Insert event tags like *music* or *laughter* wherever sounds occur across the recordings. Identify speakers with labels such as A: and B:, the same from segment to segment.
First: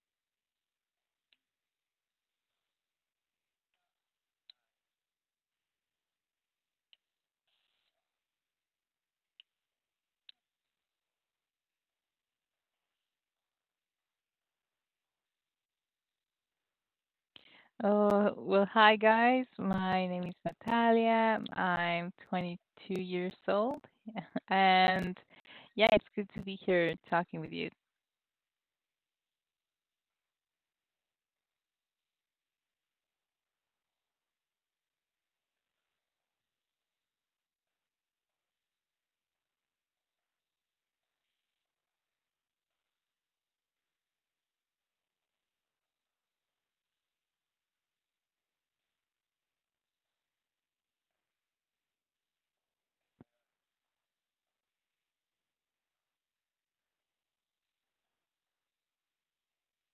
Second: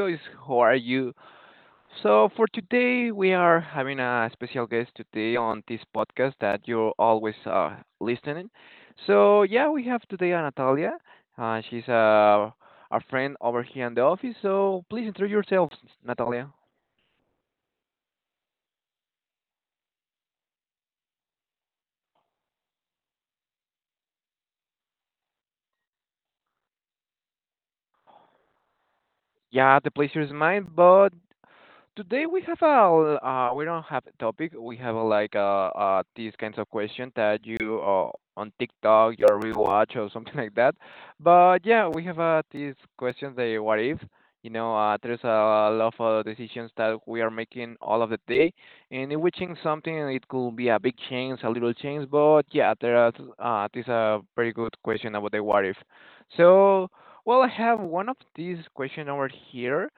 A: guys. How are you? So, for today, we are having a special guest today on this podcast that you're always listening. So, yeah, we have today Natalia. She's a friend over here in the office. So, please introduce yourself, Natalia.
B: Oh, well, hi guys. My name is Natalia. I'm 22 years old. And yeah, it's good to be here talking with you.
A: Yeah, the pleasure is mine, but today we have a we don't have a topic. We have a, like these kinds of questions that you on TikTok, your rewatch or *laughs* something like that. But yeah, we have these questions. The what if? There's a lot of decisions that we are making all of the day, and if we change something, it could be a big change, a little change. But yeah, there are this a very good question about the what if. So. Well, I have one of these question over here.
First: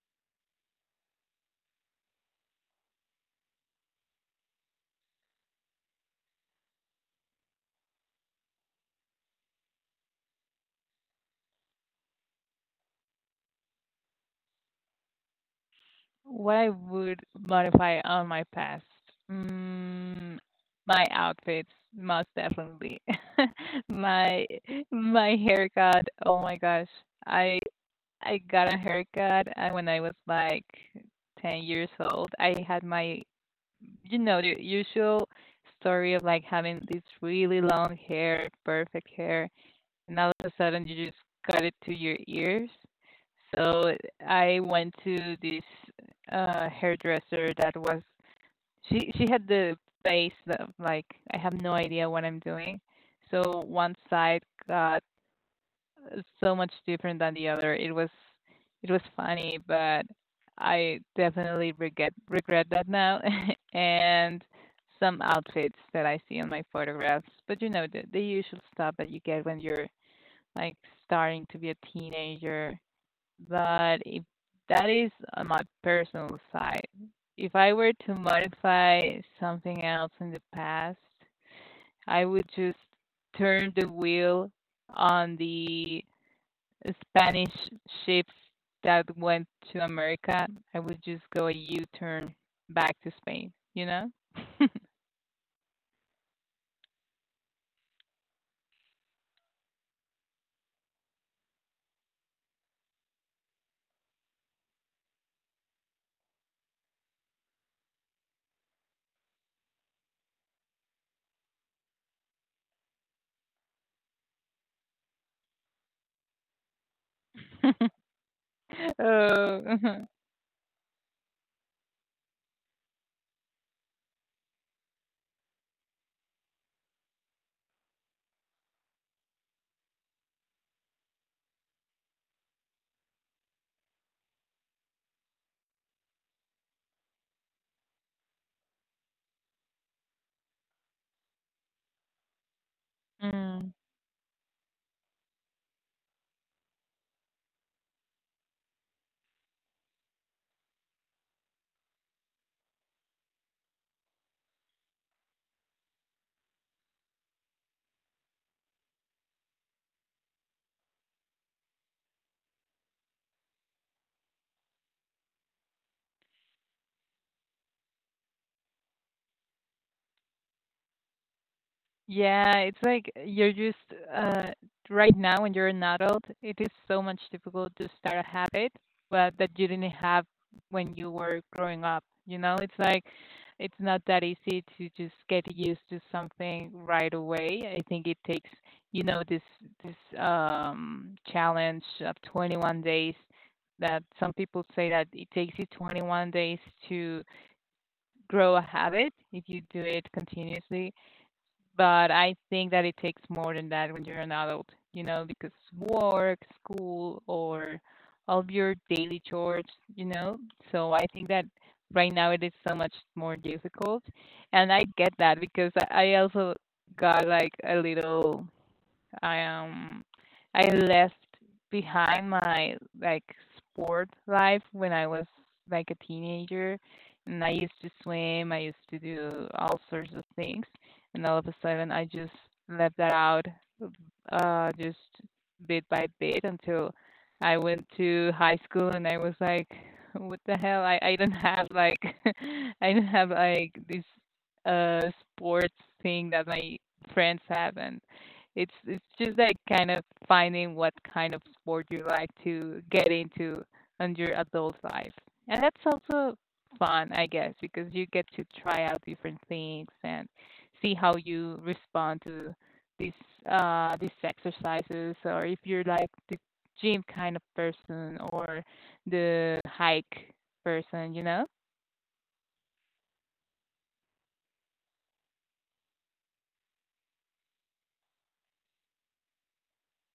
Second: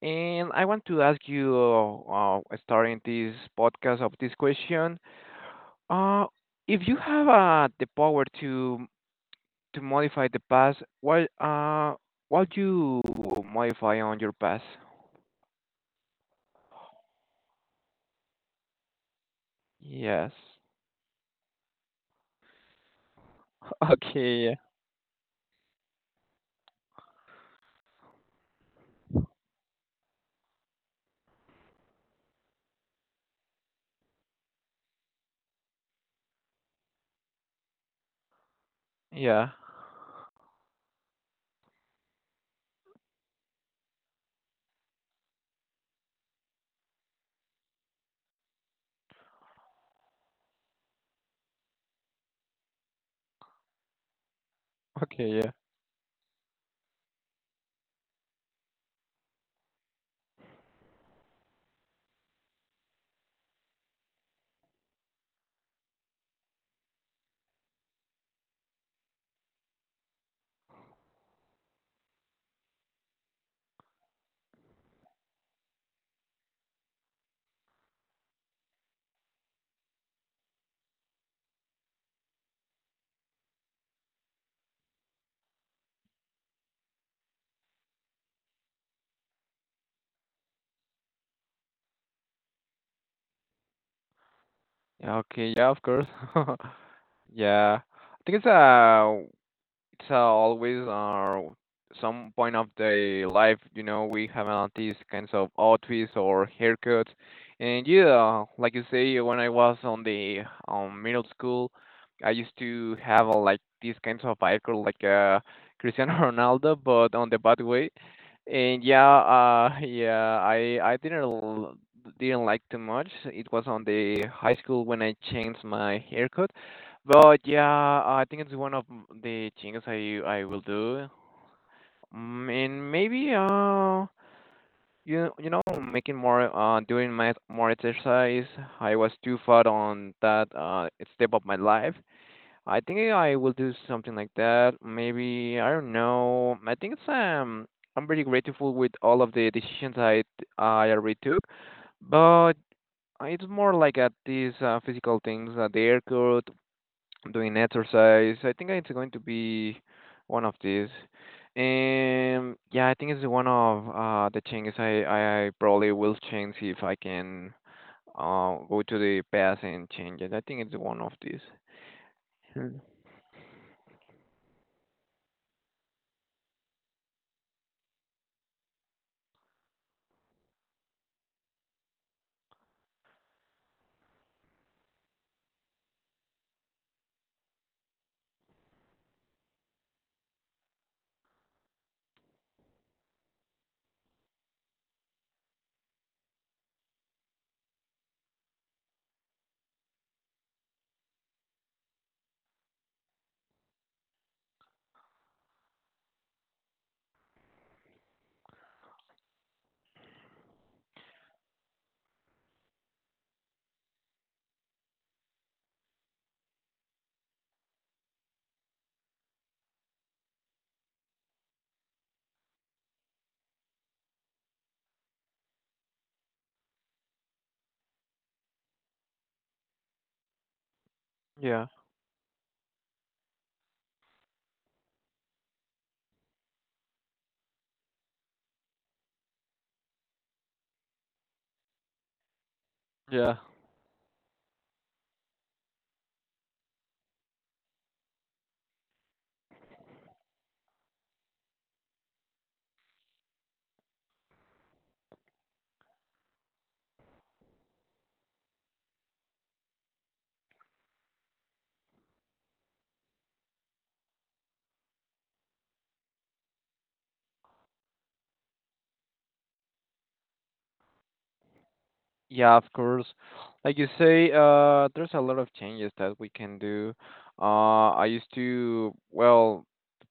A: And I want to ask you, starting this podcast of this question, uh, if you have the power to modify the past, what you modify on your past?
B: What I would modify on my past?
A: Yes.
B: Mm,
A: *laughs*
B: my outfits, most definitely. *laughs* My
A: Okay, yeah.
B: my haircut. Oh my gosh. I I got a haircut when I was like 10 years old. I had my you know, the usual story of like having this really long hair, perfect hair,
A: Yeah.
B: and all of a sudden you just cut it to your ears. So I went to this hairdresser that was she had the face of like I have no idea what I'm doing. So one side got
A: Okay, yeah.
B: so much different than the other. It was funny, but I definitely regret that now *laughs* and some outfits that I see on my photographs. But you know the usual stuff that you get when you're like starting to be a teenager. But if that is on my personal side, if I were to modify something else in the past, I would just turn the wheel on the Spanish ships that went to America. I would just go a U-turn back to Spain, you know?
A: Yeah, okay. Yeah. Of course. *laughs* Yeah. I think it's always, some point of the life, you know, we have these kinds of outfits or haircuts. And yeah, like you say, when I was on the middle school, I used to have like these kinds of icon like Cristiano *laughs* Ronaldo, but on the bad
B: *laughs*
A: way. And yeah, *laughs*
B: Oh,
A: yeah, I didn't didn't like too much. It was on the high school when I changed my haircut, but yeah, I think it's one of the things I will do. Mm, and maybe you you know making more doing my more exercise. I was too far on that step of my life. I think I will do
B: *laughs*
A: something like that. Maybe I don't know. I think it's I'm very grateful with all of the decisions I already took, but it's more like at these physical things, the airport doing exercise. I think it's going to be one of these. Yeah, I think it's one of the changes I probably will change if I can go to the past and change it. I think it's one of these.
B: yeah, it's
A: Hmm.
B: like you're just uh right now when you're an adult, it is so much difficult to start a habit but that you didn't have when you were growing up. You know, it's like it's not that easy to just get used to something right away. I think it takes, you know, this challenge of 21 days that some people say that it takes you 21 days to grow a habit if you do it continuously, but I think that it takes more than that when you're an adult, you know, because work, school, or all of your daily chores, you know. So I think that right now it is so much more difficult. And I get that because I also got like a little I I left behind my like sport life when I was like a teenager, and I used to swim, I used to do all sorts of things, and all of a
A: Yeah.
B: sudden I just left that out just bit by bit until I went to high school and I was like what the hell I don't have like *laughs* I don't have
A: Yeah.
B: like this uh sports thing that my friends have, and it's just like kind of finding what kind of sport you like to get into on your adult life. And that's also fun, I guess, because you get to try out different things and see how you respond to these these exercises or if you're like the gym kind of person or the hike person, you know?
A: Yeah, of course. Like you say, there's a lot of changes that we can do. I used to, well,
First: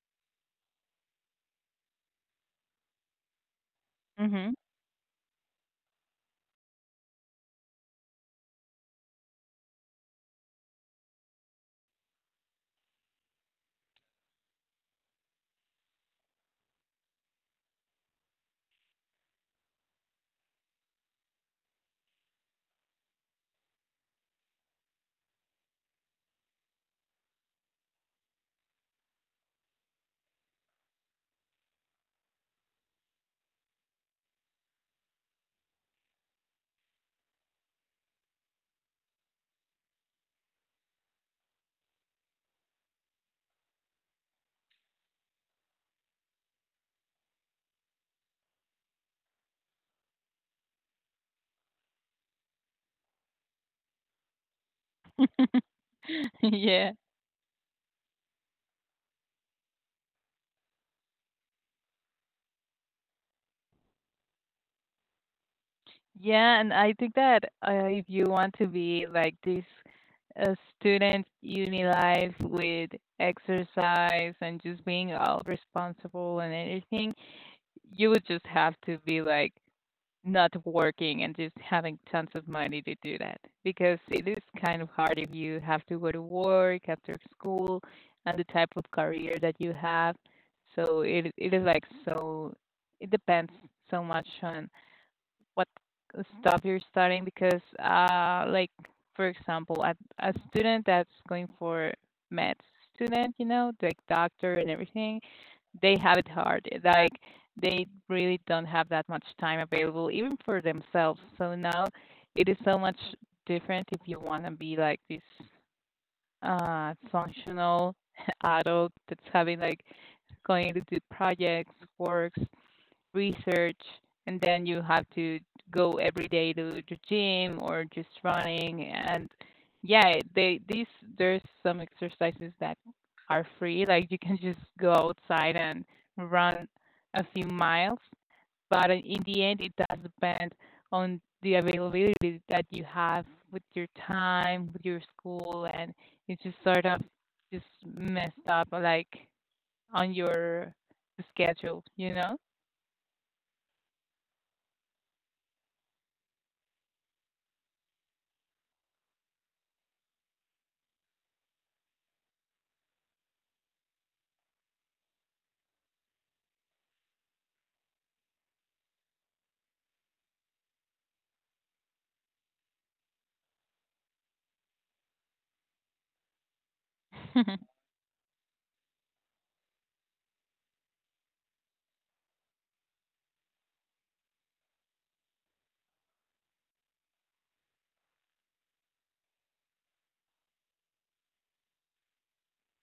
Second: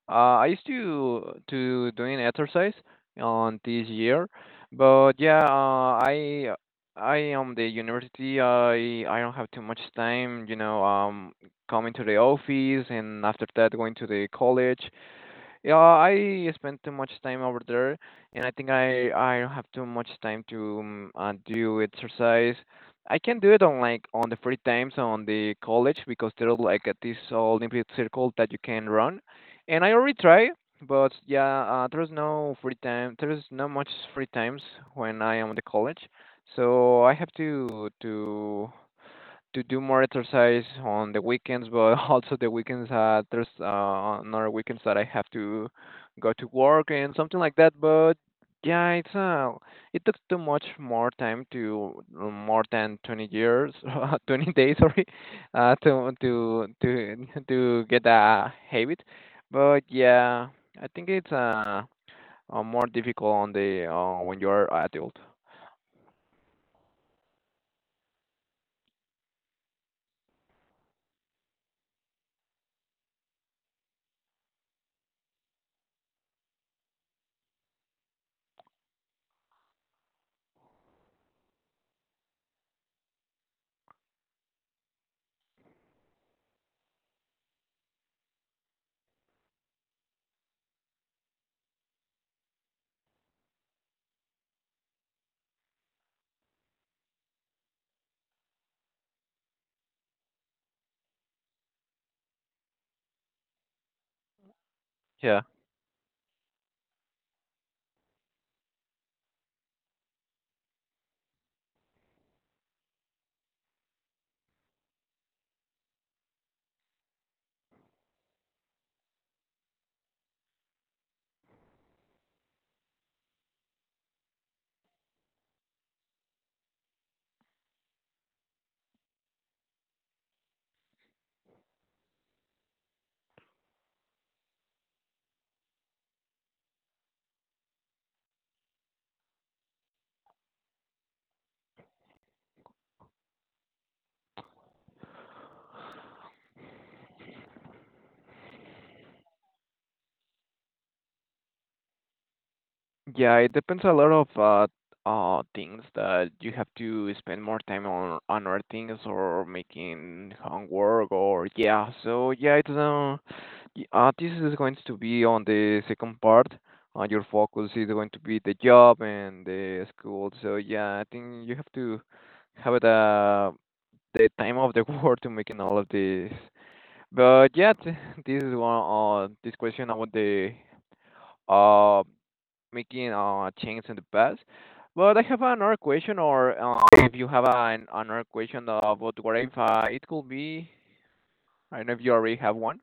A: I used to doing exercise on this year,
B: Mhm.
A: but yeah, I am the university. I don't have too much time, you know, coming to the office and after that going to the college. Yeah, I spend too much time over there, and I think I don't have too much time to do exercise. I can do it on like on the free times on the college because there's like at this Olympic circle that you can run, and I already try, but yeah, there's no free time. There's not much free times when I am at the college, so I have to do more exercise on the weekends, but *laughs* also the weekends there's another weekends that I have to go to work and something like that. But yeah, it's it took too much more time to more than 20 years, *laughs* 20 days, sorry,
B: *laughs* Yeah.
A: to *laughs* to get a habit. But yeah, I think it's more difficult on the when you're adult.
B: Yeah, and I think that if you want to be like this student uni life with exercise and just being all responsible and everything, you would just have to be like not working and just having tons of money to do that because it is kind of hard if you have to go to work after school and the type of career that you have. So it is like so it depends so much on what stuff you're studying because like for example a student that's going for med student you know like doctor and everything,
A: Yeah.
B: they have it hard, like they really don't have that much time available even for themselves. So now it is so much different if you want to be like this functional *laughs* adult that's having like going to do projects, works, research, and then you have to go every day to the gym or just running. And yeah, they these there's some exercises that are free, like you can just go outside and run a few miles, but in the end it does depend on the availability that you have with your time, with your school, and it's just sort of just messed up like on your schedule, you
A: Yeah, it depends a lot of things that you have to spend more time on other things or making homework or yeah. So yeah, it's this is going to be on the second part. Your focus is going to be the job and the school. So yeah, I think you have to have the time of the *laughs* world to making all of this.
B: know.
A: But
B: *laughs*
A: yeah, this is one this question about the uh making change in the past. But I have another question, or if you have another question about what if it could be, I don't know if you already have one.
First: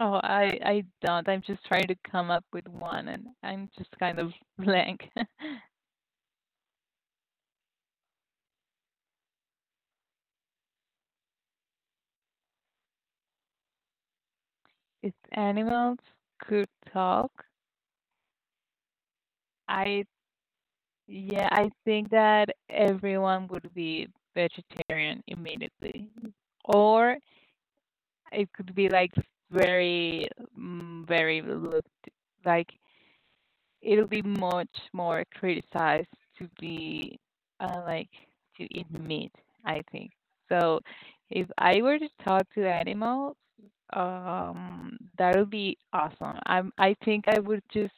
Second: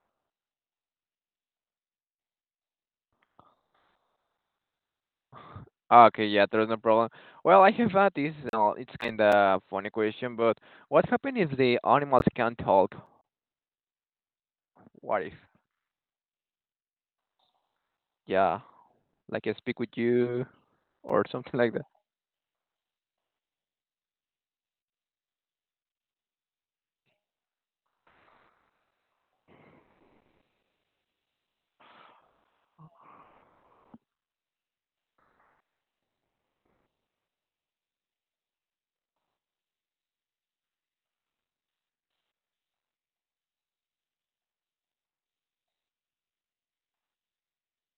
B: Oh, I don't. I'm just trying to come up with one, and I'm just kind of blank. *laughs*
A: *laughs* Ah, okay, yeah, there's no problem. Well, I have this, it's kind of funny question, but what happens if the animals can't talk?
B: If
A: What if?
B: animals could talk,
A: Yeah, like I speak with
B: I
A: you or
B: yeah,
A: something
B: I
A: like
B: think that everyone would be vegetarian immediately. Or it could be like very very looked like it'll be much more criticized to be like to eat meat, I think. So if I were to talk to animals, that would be awesome. I think I would just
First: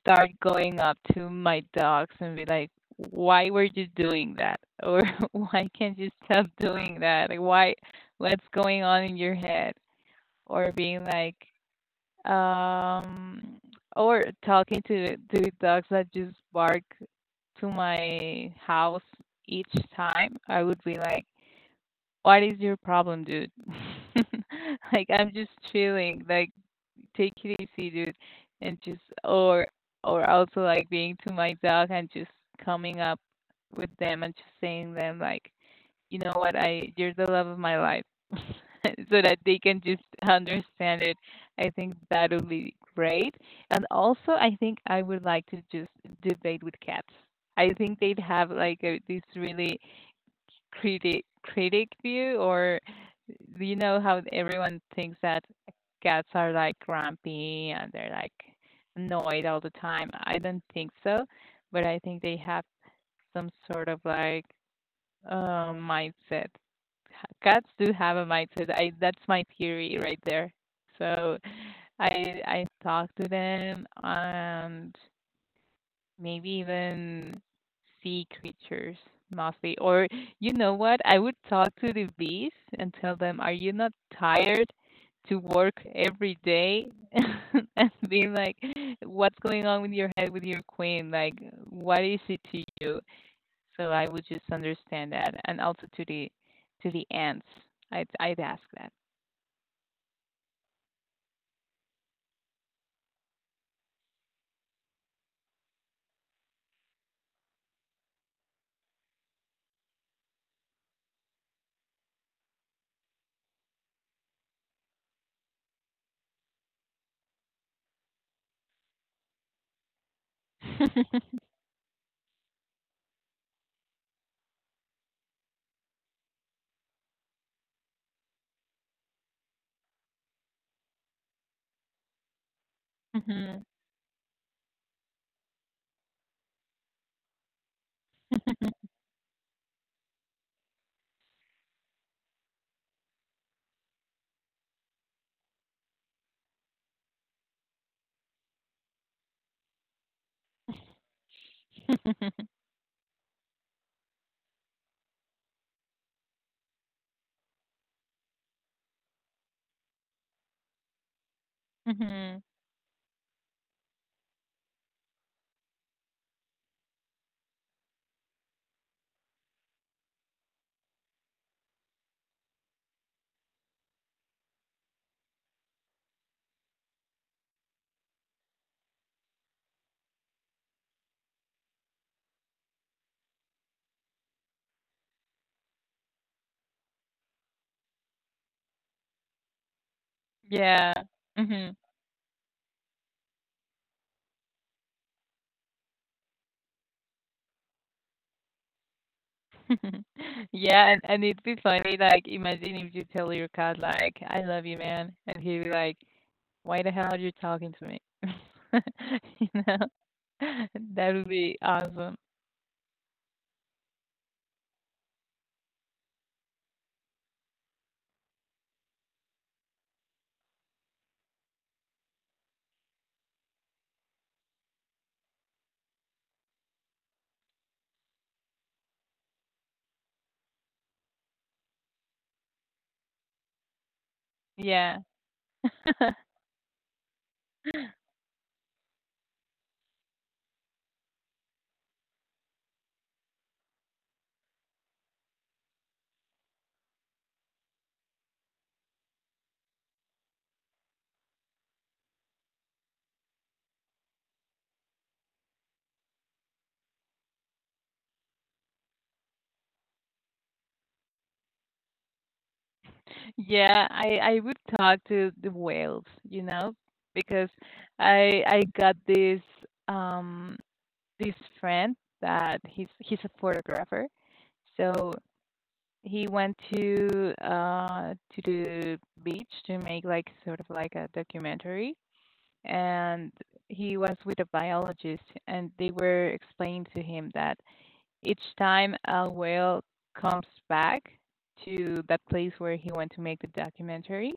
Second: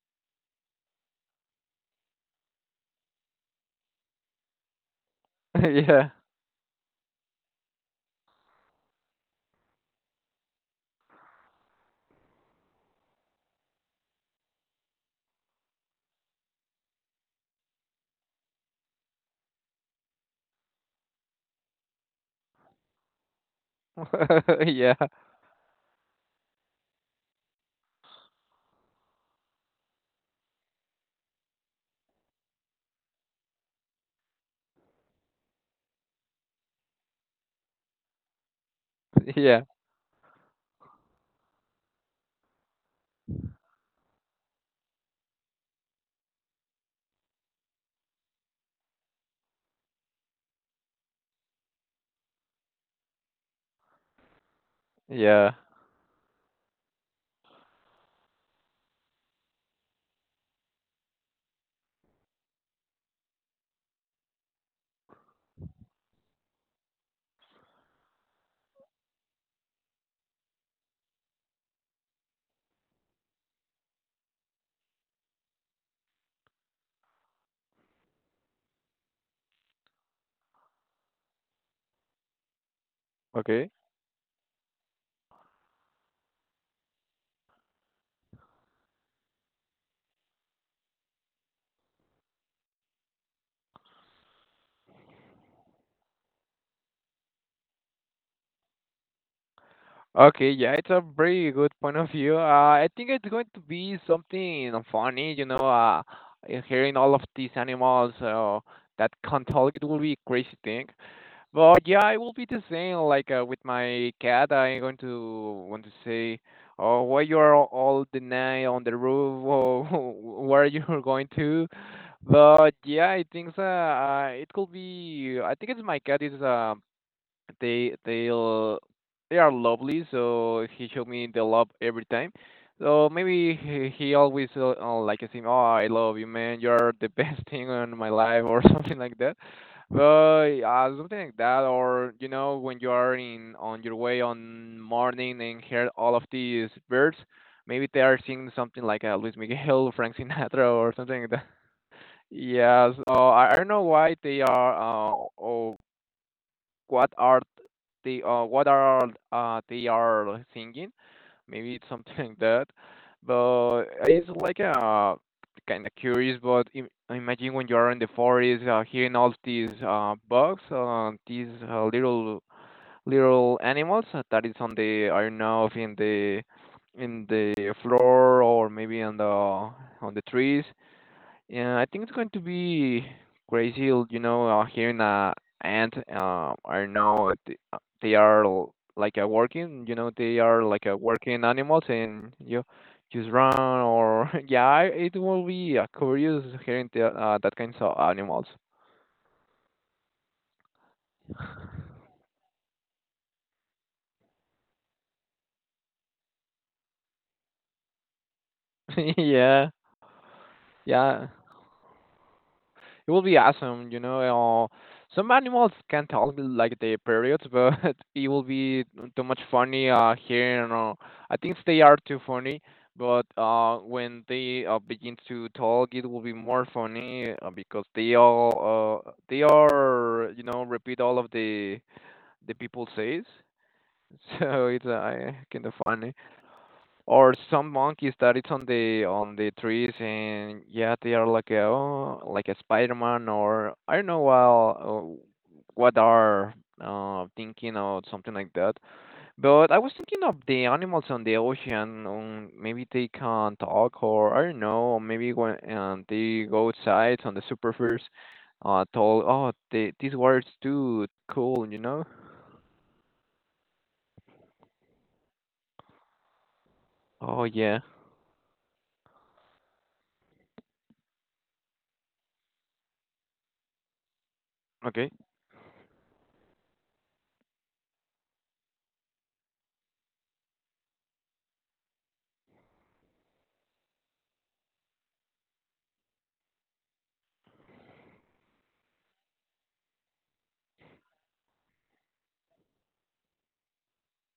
B: start going up to my dogs and be like, "Why were you doing that? Or *laughs* why
A: that. *laughs*
B: can't
A: Yeah.
B: you stop doing that? Like, why? What's going on in your head?" Or being like, um or talking to dogs that just bark to my house each time. I would be like, what is your problem, dude?
A: *laughs*
B: *laughs*
A: Yeah.
B: Like, I'm just chilling, like, take it easy, dude. And just or also like being to my dog and just coming up with them and just saying them like, you know what, I you're the love of my life, *laughs* so that they
A: Yeah.
B: can just understand it. I think that would be great. And also I think I would like to just debate with cats. I think they'd have like this really critic view. Or you know how everyone thinks that
A: Yeah.
B: cats are like grumpy and they're like annoyed all the time? I don't think so, but I think they have some sort of like mindset. Cats do have a mindset. I that's my theory right there. So I talk to them, and maybe even sea creatures mostly. Or you know what? I would talk to the bees and tell them, "Are
A: Okay.
B: you not tired to work every day?" *laughs* And be like, "What's going on with your head, with your queen? Like, what is it to you?" So I would just understand that. And also to the ants. I'd ask that.
A: Okay, yeah, it's a very good point of view. I think it's going to be something funny, you know, hearing all of these animals that can't talk, it will be a crazy thing. But yeah, it will be the same. Like with my cat, I'm going to want to say, "Oh, why you are all the night on the roof? Oh, *laughs* where you are *laughs* going
B: *laughs*
A: to?" But yeah, I think it could be. I think it's my cat is they they are lovely, so he showed me the love every time, so maybe
B: Mhm.
A: he always like I him, oh I love you man, you're the best *laughs* thing in my life or *laughs* something like that, but something like that. Or you know when you are in on your way on morning and hear all of these birds, maybe they are singing something like Luis Miguel, *laughs* Frank Sinatra or something like that.
B: *laughs*
A: Yes, I don't know why they are, or what are what are they are singing. Maybe it's something *laughs* like
B: Mhm.
A: that. But it's like a kind of curious. But imagine when you are in the forest, hearing all these bugs, these little little animals that is on the, I don't know if in the in the floor or maybe on the trees. Yeah, I think it's going to be crazy. You know, here in and I know they are like working. You know, they are like
B: Yeah.
A: working
B: Mhm.
A: animals, and you just run or *laughs* yeah, it will be curious hearing the, that kinds of animals.
B: *laughs* Yeah, and it'd be funny, like imagine if you tell your cat like, I love you man, and he'd be like, why the hell are you talking to me? *laughs*
A: *laughs*
B: You
A: Yeah,
B: know? *laughs* That would
A: yeah.
B: be awesome.
A: It will be awesome, you know. Some animals can talk like the periods, but *laughs* it will be too much funny here. And, I think they are too funny, but when they begin to talk, it will be more funny because they all they are you know repeat all of the people says. *laughs* So it's
B: Yeah.
A: kind of funny.
B: *laughs*
A: Or some monkeys that it's on the trees and yeah, they are like a, oh, like a Spider-Man or I don't know well what are thinking or something like that. But I was thinking of the animals on the ocean. Maybe they can talk or I don't know. Or maybe when they go outside on the superfice, told oh the, these water's too cool, you know?
B: Yeah, I would talk to the whales, you know,
A: Oh
B: because
A: yeah.
B: I got this um this friend that he's a photographer.
A: Okay.
B: So he went to the beach to make like sort of like a documentary, and he was with a biologist, and they were explaining to him that each time a whale comes back to that place where he went to make the documentary,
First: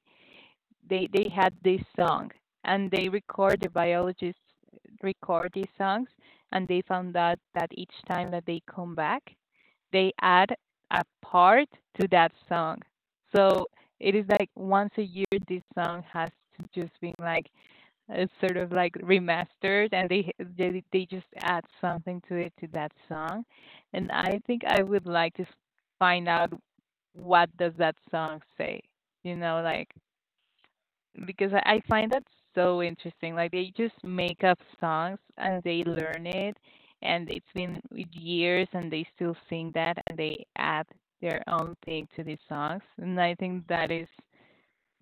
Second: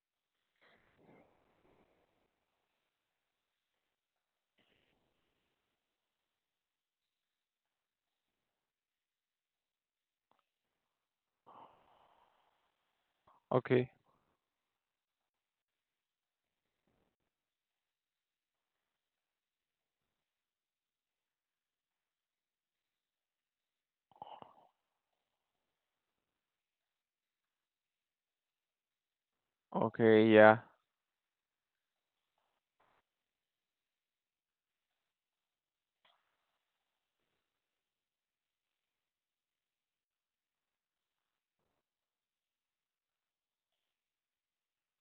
B: they had this song, and they record, the biologists record these songs, and they found out that each time that they come back they add a part to that song. So
A: Okay.
B: it is like once a year this song has to just been like sort of like remastered, and they they just add something to it, to that song. And I think I would like to find out what does that song say, you know, like
A: Okay. Yeah.
B: because I find that so interesting. Like they just make up songs and they learn it, and it's been years and they still sing that and they add their own thing to these songs. And I think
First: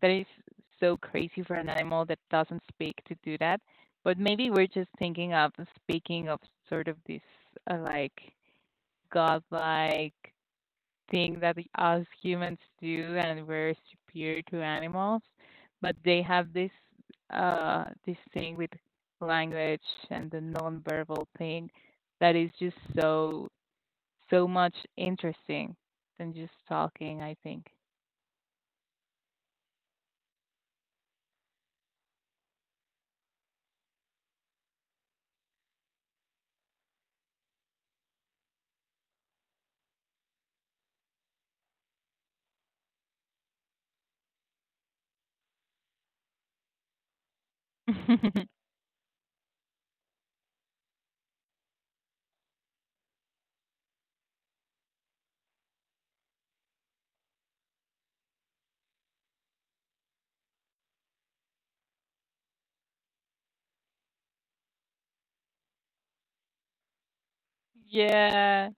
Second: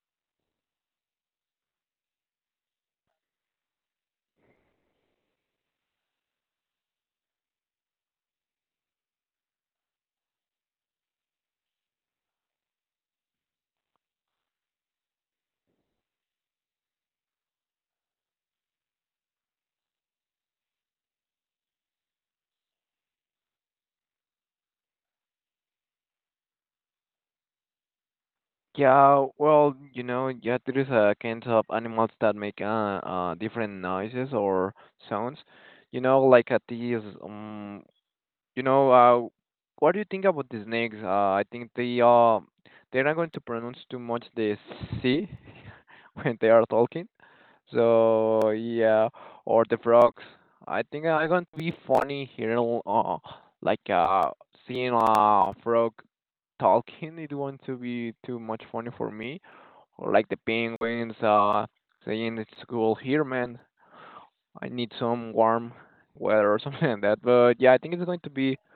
B: that is so crazy for an animal that doesn't speak to do that. But maybe we're just thinking of speaking of sort of this like godlike thing that us humans do, and we're superior to animals, but they have this this thing with language and the nonverbal thing that is just so so much interesting than just talking, I think.
A: Yeah, well, you know, yeah, there is a kind of animals that make different noises or sounds. You know, like at these, you know, what do you think about the snakes? I think they they're not going to pronounce too much the C *laughs* when they are talking. So yeah, or the frogs. I think I'm going to be funny here, like seeing a frog talking. It won't to be too much funny for me. Or like the penguins saying it's cool here, man. I need some warm weather or *laughs* something like that. But yeah,
B: *laughs*
A: I think it's going to be
B: Yeah.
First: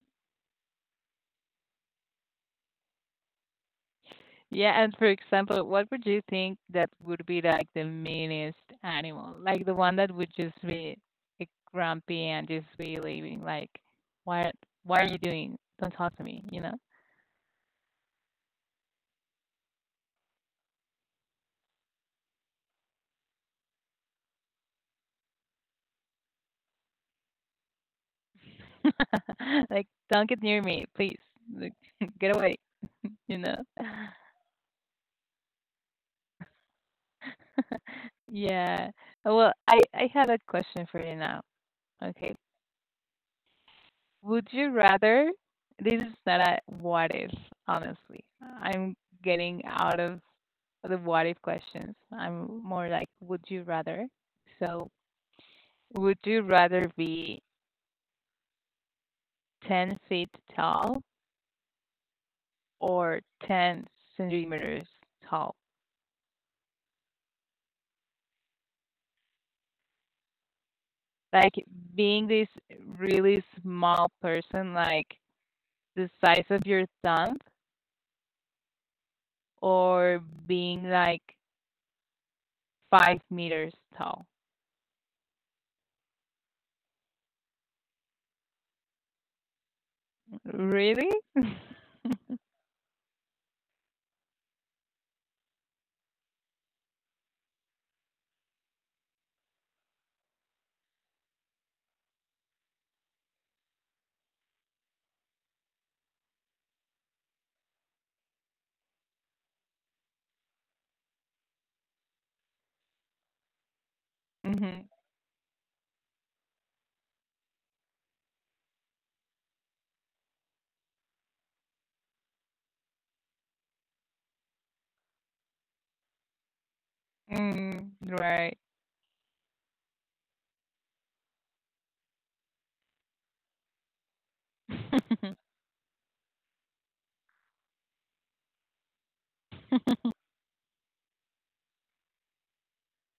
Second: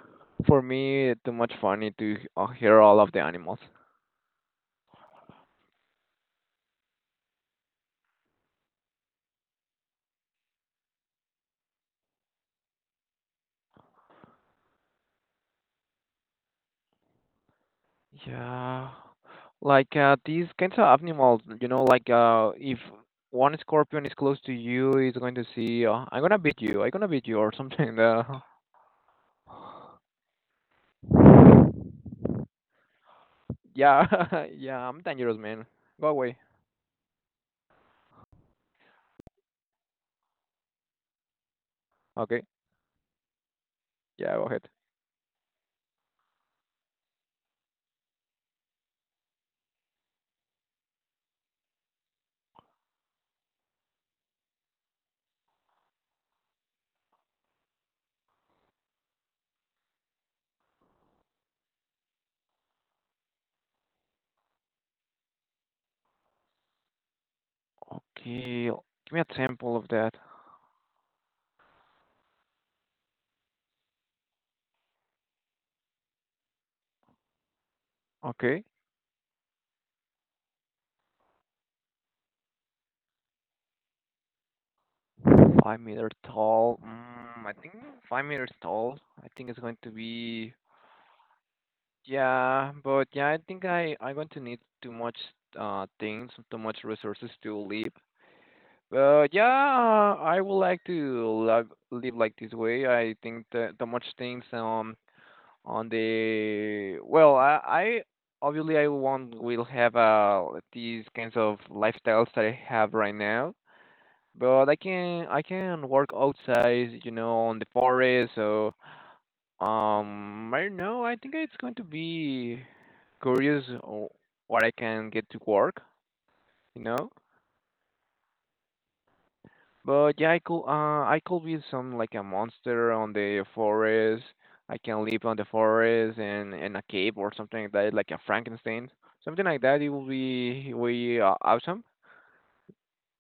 A: for me too much funny to hear all of the animals.
B: Yeah, and for example, what would you think that would be like the meanest animal? Like the one that would just be like grumpy and just be leaving, like, why, why are you doing? Don't talk to me, you know?
A: Yeah, like these kinds of animals, you know, like if one scorpion is close to you, it's going to see, I'm gonna beat you, I'm gonna beat you, or something.
B: *laughs* Like,
A: *laughs*
B: don't get near me, please. Like, *laughs* get away, *laughs* you know?
A: Yeah, *laughs* yeah, I'm dangerous, man. Go away.
B: *laughs* Yeah. Well, I have a question for you now. Okay.
A: Okay. Yeah, go
B: Would
A: ahead.
B: you rather? This is not a what if, honestly. I'm getting out of the what if questions. I'm more like, would you rather? So, would you rather be 10 feet tall or 10 centimeters tall?
A: Okay, give me a sample of that.
B: Like, being this really small person, like the size of your thumb,
A: Okay,
B: or being like 5 meters tall?
A: 5 meter tall. Mm, I think 5 meters tall. I think it's going to be,
B: Really? *laughs*
A: yeah, but yeah, I think I'm going to need too much things, too much resources to live. But yeah, I would like to live like this way. I think that the much things, on the, well, I obviously I won't will have these kinds of lifestyles that I have right now, but I
B: Hmm.
A: can I can work outside, you know, on the forest. So I don't know. I think it's going to be curious o- what I can get to work, you know.
B: Mm, right.
A: But yeah, I could be some like a monster on the forest. I can live on
B: *laughs*
A: the forest and in a cave or something like that, like a Frankenstein, something like that. It will be way awesome.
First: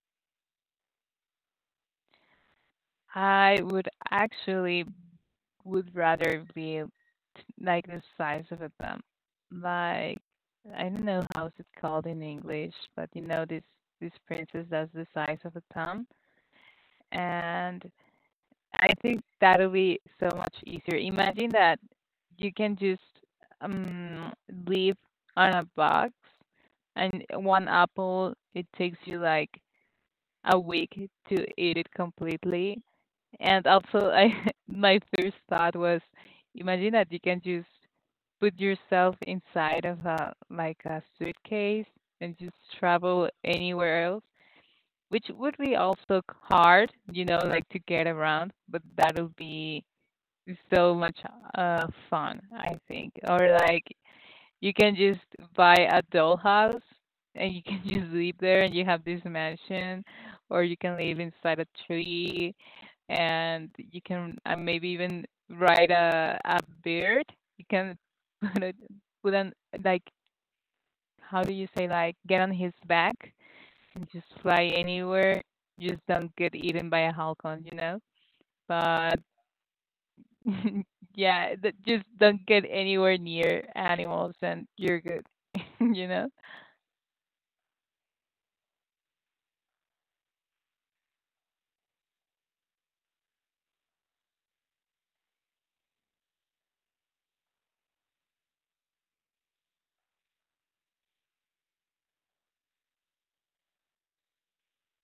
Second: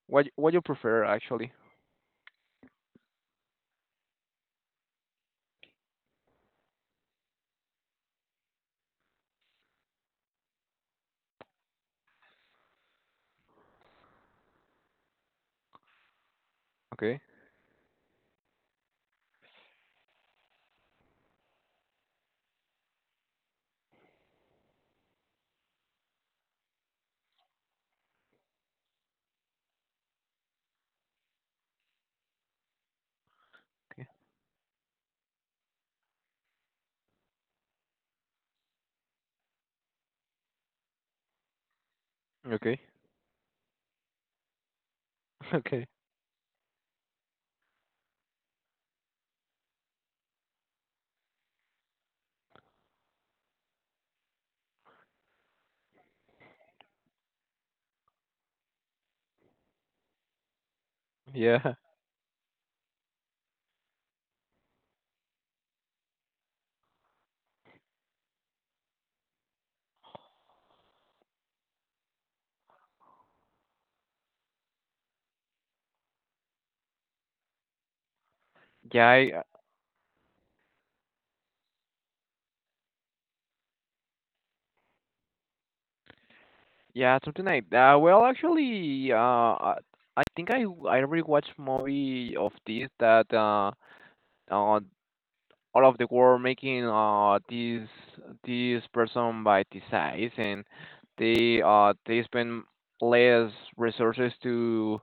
A: What you prefer actually?
B: I would actually would rather be like the size of a thumb. Like I don't know how's it called in English, but you know this princess that's the size of a thumb,
A: Okay,
B: and I think that'll be so much easier. Imagine that you can just um live on a box, and one apple it takes you like a week to eat it completely, and
A: okay,
B: also, I *laughs* my first thought was, imagine that you can just put yourself inside of a like a suitcase and just
A: okay,
B: travel anywhere else, which
A: *laughs*
B: would be
A: okay.
B: also hard, you know, like to get around, but that will be so much fun, I think. Or like you can just buy a dollhouse and you can *laughs* just live there and you have this mansion, or you can live inside a
A: Yeah,
B: tree and you can maybe even ride a bird. You can *laughs* put it put on like, how do you say, like get on his back and just fly anywhere. Just don't get eaten by a halcon, you know.
A: yeah,
B: But *laughs* yeah, just don't get anywhere near animals and you're good, *laughs* you know.
A: yeah, something like that. Well, actually, I think I already watched movie of this that uh all of the world making this this person by the size and they spend less resources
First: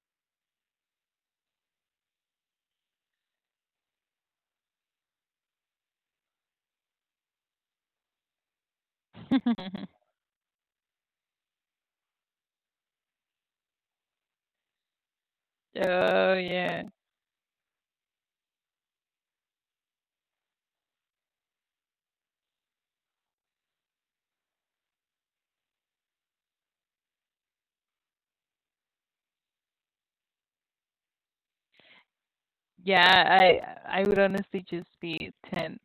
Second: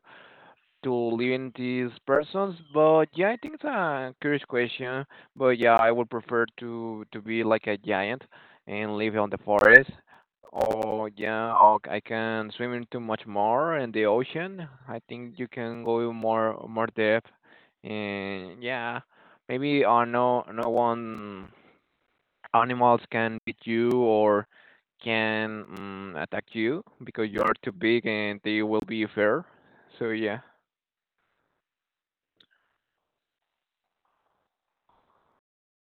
A: to live in these persons. But yeah, I think it's a curious question. But yeah, I would prefer to be like a giant and live on the forest.
B: *laughs*
A: Or yeah, or I can swim in too much more in the ocean. I think you can go
B: Oh
A: more
B: yeah.
A: more depth. And yeah, maybe no no one animals can beat you or can attack you because you are too big and they will be fair. So yeah.
B: Yeah, I would honestly just be 10,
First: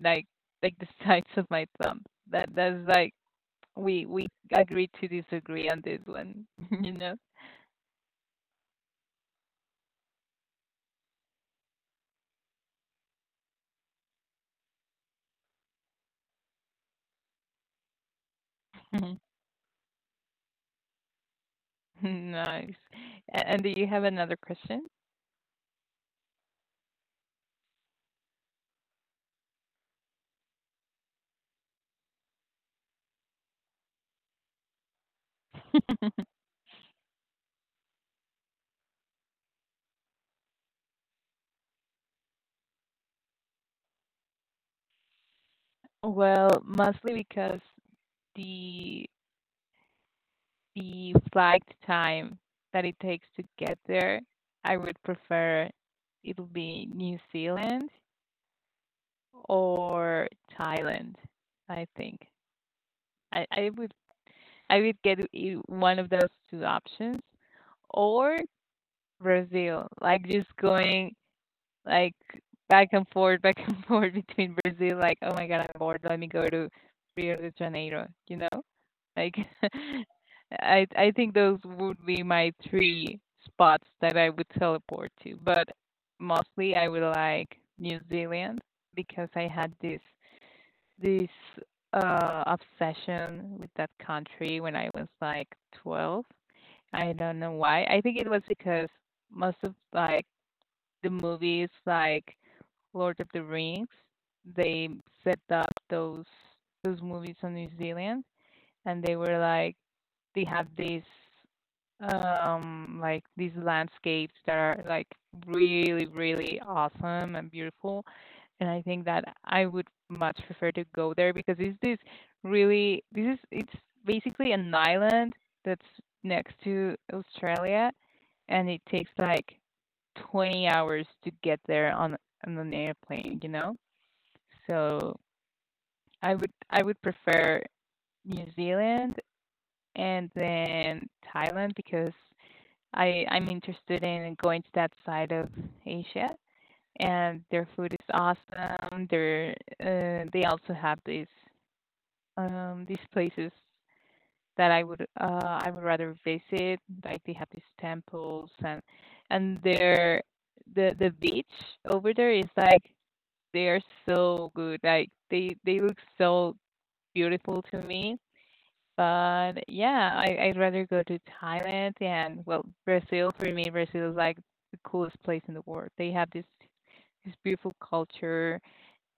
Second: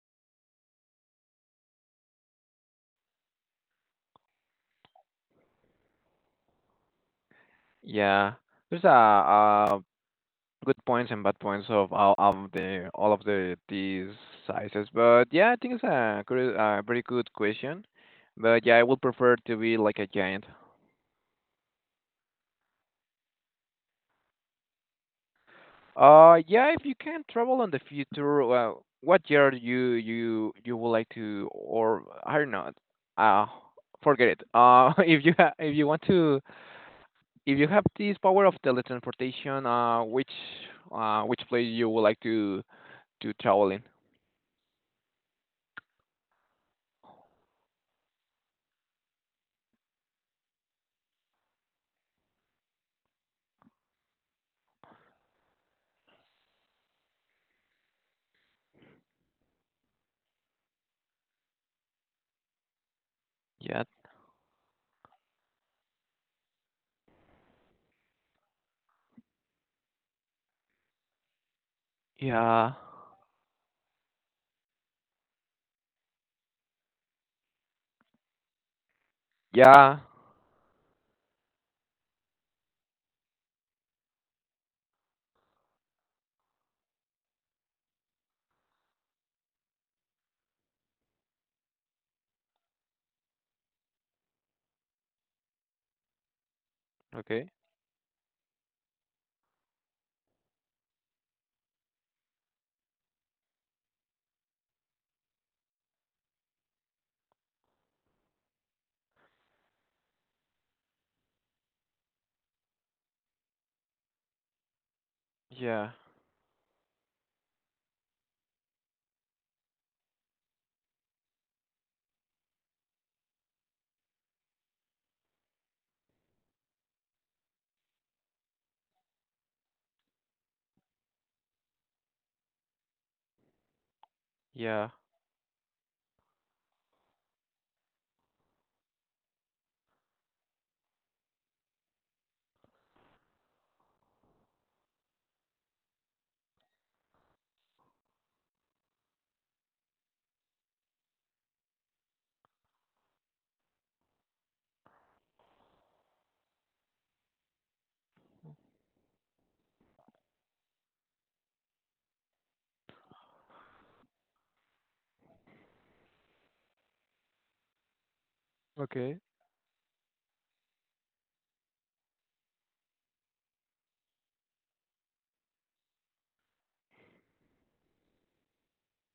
B: like like the *laughs* size of my thumb. That's like we agree to disagree on this one, *laughs* you know?
A: Yeah, there's good points and bad points of all of the these sizes, but yeah, I think it's a good, a very good question. But yeah, I would prefer
B: *laughs*
A: to be like a giant.
B: Nice. A- And do you have another question?
A: Yeah, if you can travel in the future, well, what year you you you would like to, or I don't know, uh, forget it. *laughs* If you want
B: *laughs*
A: to, if you have this power of teletransportation, uh, which which place you would like to travel in?
B: Well, mostly because the the flight time that it takes to get there, I would prefer it'll be New Zealand or Thailand, I think. I, I
A: Yeah.
B: would I would get one of those two options, or Brazil, like just going like
A: Yeah.
B: back and forth, back and *laughs* forth between Brazil, like, oh my God, I'm bored, let me go to Rio de Janeiro, you know? Like
A: Yeah.
B: *laughs* I think those would be my three spots that I would teleport to. But mostly I would like New Zealand because I had this obsession with that country when I was like 12. I don't
A: Okay.
B: know why. I think it was because most of like the movies like Lord of the Rings, they set up those movies on New Zealand, and they were like they have these like these landscapes that are like
A: Yeah.
B: really really awesome and beautiful, and I think that I would much prefer to go there because it's this really this is it's basically an island that's next to Australia, and it takes like 20 hours to get there on an airplane, you know?
A: Yeah.
B: So I would prefer New Zealand and then Thailand because I'm interested in going to that side of Asia, and their food is awesome. They're they also have these these places that I would rather visit. Like they have these temples, and and the beach over there is like they are so good. Like they look so beautiful to me.
A: Okay.
B: But yeah, I'd rather go to Thailand, and well, Brazil, for me Brazil is like the coolest place in the world. They have this this beautiful culture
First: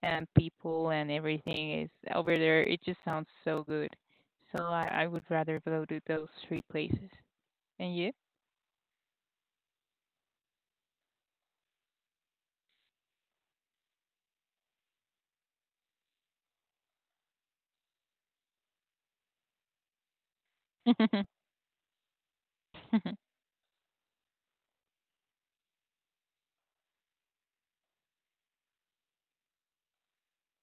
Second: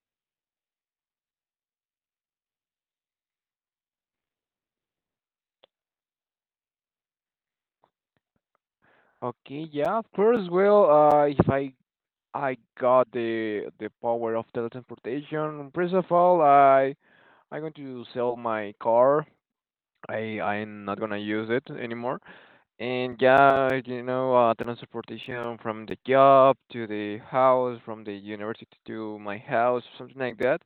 B: and people, and everything is over there. It just sounds so good. So I would rather go to those three places. And you?
A: Okay. Yeah. Of course. Well, if I I got the power of teleportation, first of all, I I'm going to sell my car. I I'm not gonna
B: *laughs*
A: use it anymore. And yeah, you know, transportation from the job to the house, from the university to my house, something like that.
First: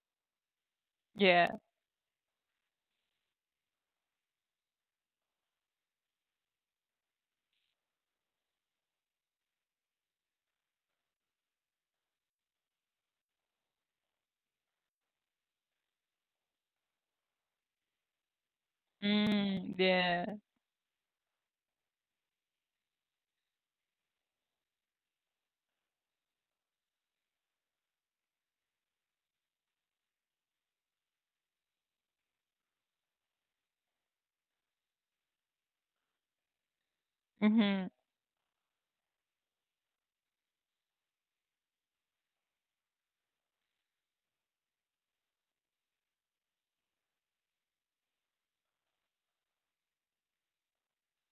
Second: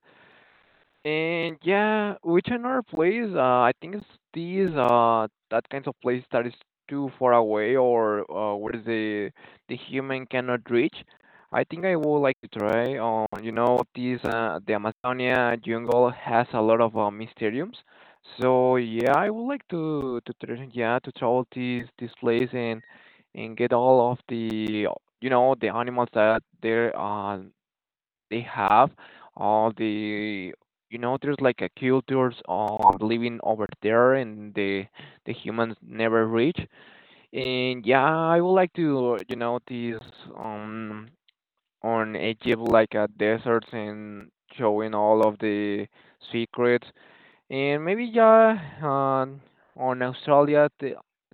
B: yeah.
A: And yeah, which another place? I think it's these that kinds of place that is too far away or where the human cannot reach. I think I would like to try. You know, these the Amazonia jungle has a lot of mysteriums. So yeah, I would like
B: Mm,
A: to
B: yeah.
A: yeah to travel this this place and get all of the you know the animals that there are they have all the you know there's like a cultures of living over there and the humans never reach and
B: Mhm.
A: yeah I would like to you know this um on Egypt like a deserts and showing all of the secrets and maybe yeah on Australia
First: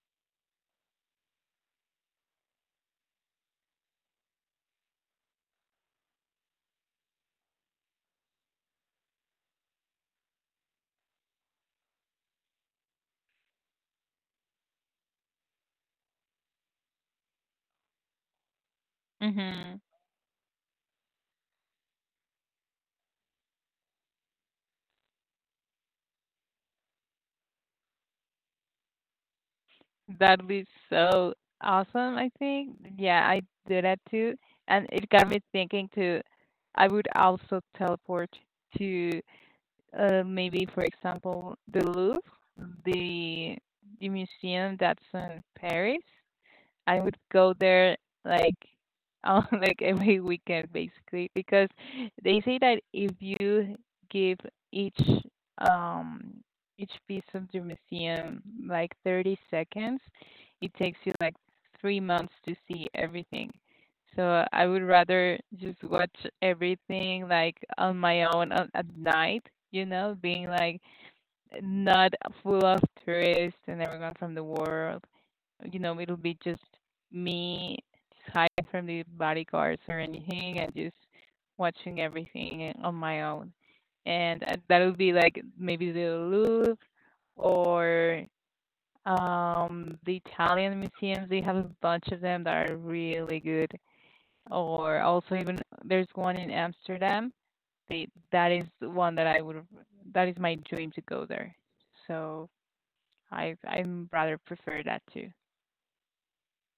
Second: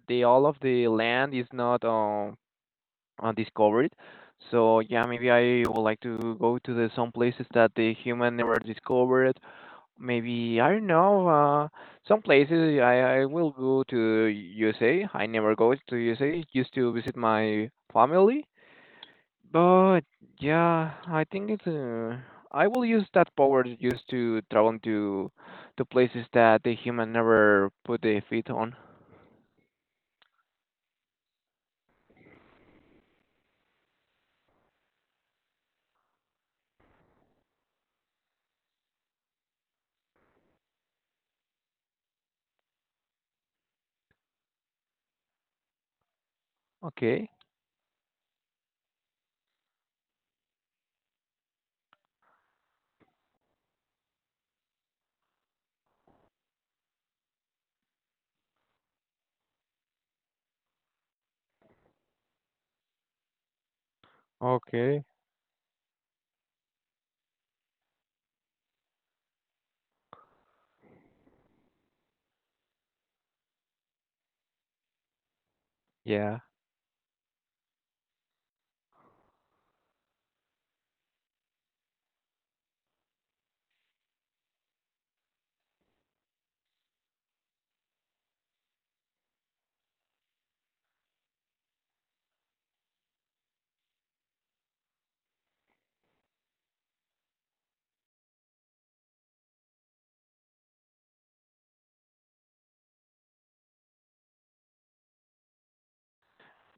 A: the all of the land is not discovered. So yeah, maybe I would like to go to the some places that the human never discovered. Maybe I don't know. Some places I will go to USA. I never go to USA just to visit my family.
B: Mhm.
A: But yeah, I think it's I will use that power just to travel to places that the human never put their feet on.
B: That was so awesome, I think. Yeah, I did that too, and it got me thinking too. I would also teleport to, maybe, for example, the Louvre, the the museum that's in Paris. I would
A: Okay.
B: go there like on *laughs* like every weekend, basically because they say that if you give each um each piece of the museum like 30 seconds, it takes you like 3 months to see everything. So I would
A: Okay.
B: rather just watch everything like on my own on, at night, you know, being like not full of tourists and everyone from the world, you know, it'll be
A: Yeah.
B: just me, just hiding from the bodyguards or anything and just watching everything on my own. And that'll be like maybe the Louvre, or the Italian museums. They have a bunch of them that are really good. Or also, even there's one in Amsterdam. They that is the one that I would that is my dream to go there. So I rather prefer that too.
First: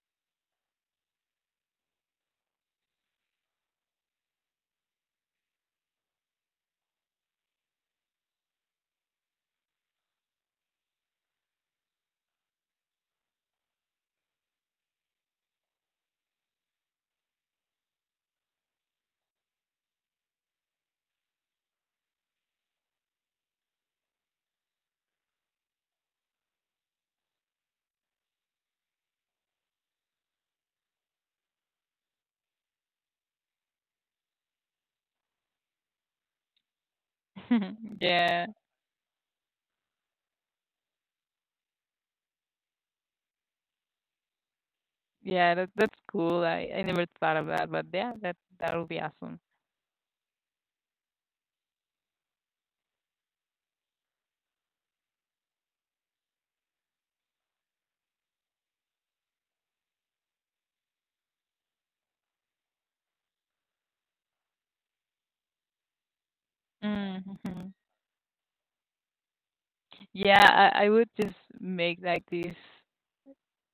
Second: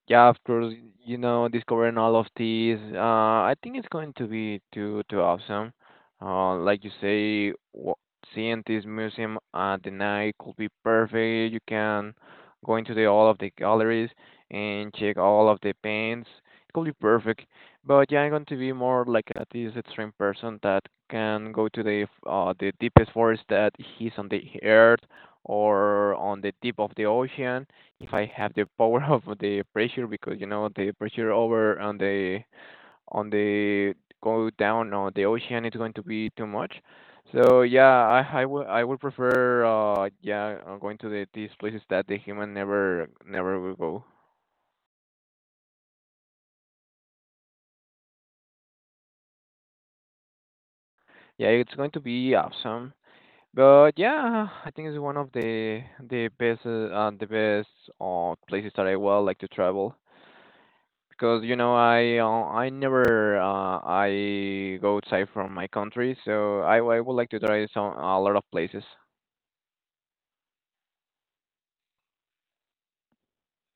A: Yeah, of course, you know, discovering all of these, I think it's going to be too too awesome. Like you say, seeing this museum at the night could be perfect. You can go into the all of the galleries and check all of the paints. It could be perfect. But yeah, I'm going to be more like a, this extreme person that can go to the deepest forest that is on the earth or on the deep of the ocean if I have the power *laughs* of the pressure because you know the pressure over on the go down on the ocean is going to be too much. So yeah,
B: *laughs* Yeah.
A: I would prefer going to the these places that the human never never will go.
B: Yeah, that that's cool. I never thought of that, but yeah, that that would be awesome.
A: Yeah, it's going to be awesome. But yeah, I think it's one of the the best places that I will like to travel. Because you know I never I go outside from my country, so I would like to try
B: Mm-hmm.
A: some a lot of places.
B: Yeah, I would just make like this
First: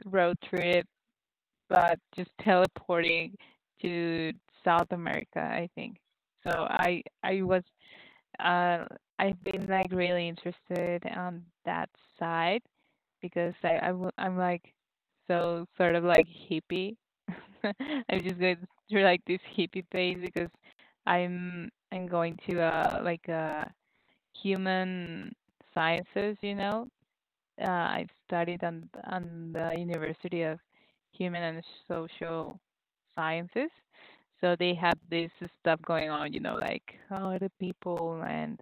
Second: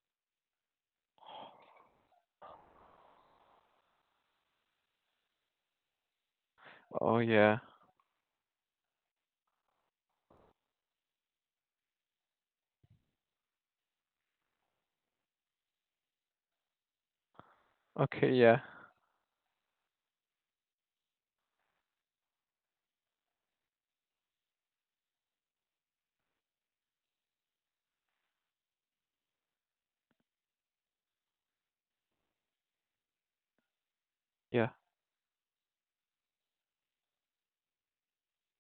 B: road trip, but just teleporting to South America, I think. So
A: Oh
B: I
A: yeah.
B: was. Uh, I've been, like, really interested on that side because I'm, like, so sort of, like, hippie. *laughs* I'm
A: Okay,
B: just going
A: yeah.
B: through, like, this hippie phase because I'm going to, like, human sciences, you know? Uh, I studied on the University of Human and Social Sciences, so
A: Yeah.
B: they have this stuff going on, you know, like, how are the people, and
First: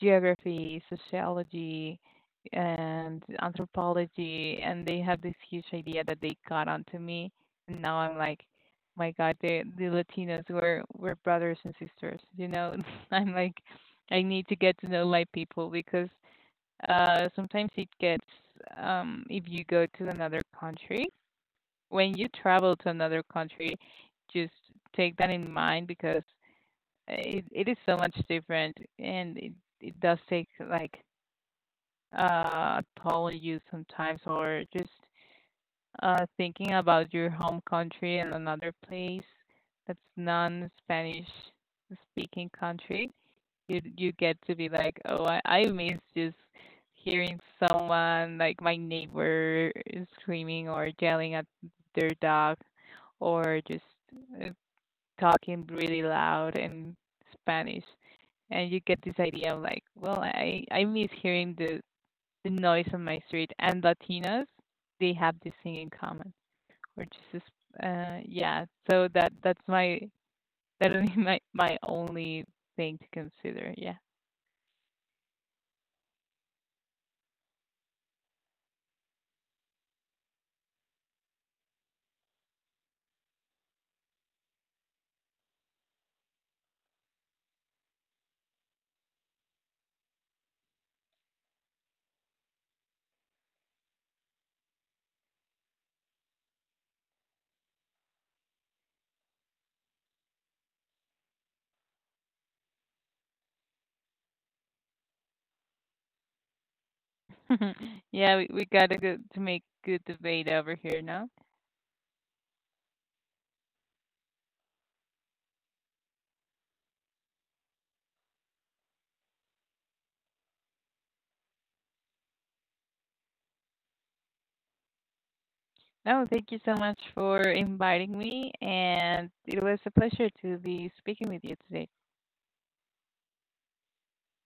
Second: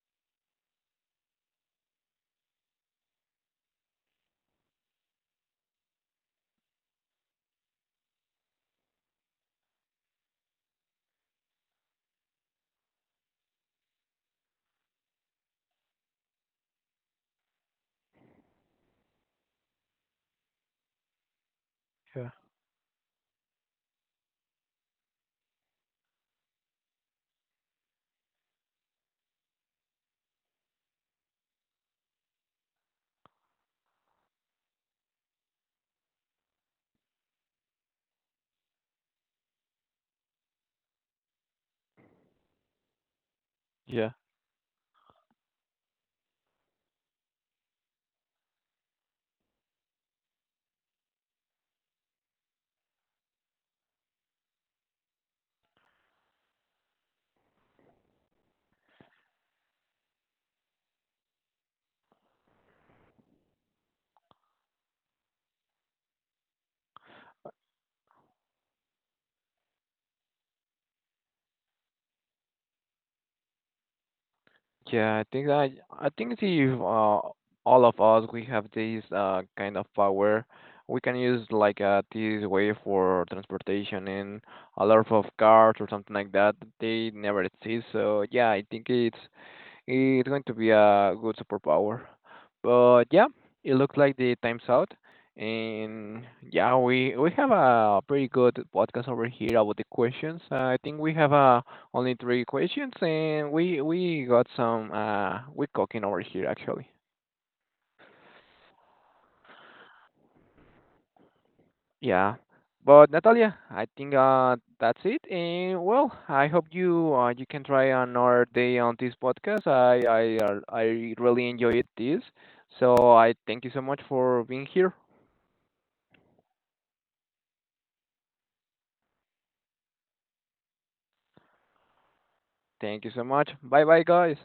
B: geography, sociology, and anthropology, and they had this huge idea that they got onto me. And now I'm like, my God, the Latinos were brothers and sisters. You know, *laughs* I'm like, I need to get to know my people because sometimes it gets if you go to another country. When you
A: Yeah.
B: travel to another country, just take that in mind because it is so much different, and it does take like apologies sometimes, or just thinking about your home country and another place that's non-Spanish speaking country, you
A: Yeah.
B: you get to be like, oh, I miss just hearing someone, like my neighbor is screaming or yelling at their dog, or just uh, talking really loud in Spanish, and you get this idea of like, well, I miss hearing the noise on my street. And Latinas, they have this thing in common, which is just, yeah. So that that would be my my only thing to consider. Yeah,
A: Yeah, I think that I think if all of us we have this kind of power, we can use like this way for transportation and a lot of cars or something like that. They never exist, so yeah, I think it's going to be a good superpower. But yeah, it looks like the time's out. And yeah, we have a pretty good podcast over here about the questions. I think we have only three questions, and we got some we cooking over here actually.
B: *laughs* yeah. We gotta go to make good debate over here now.
A: Yeah. But Natalia, I think that's it. And well, I hope you you can try another day on this podcast. I really enjoyed this. So I thank you so much for being here.
B: No, thank you so much for inviting me, and it was a pleasure to be speaking with you today.
A: Thank you so much. Bye bye, guys.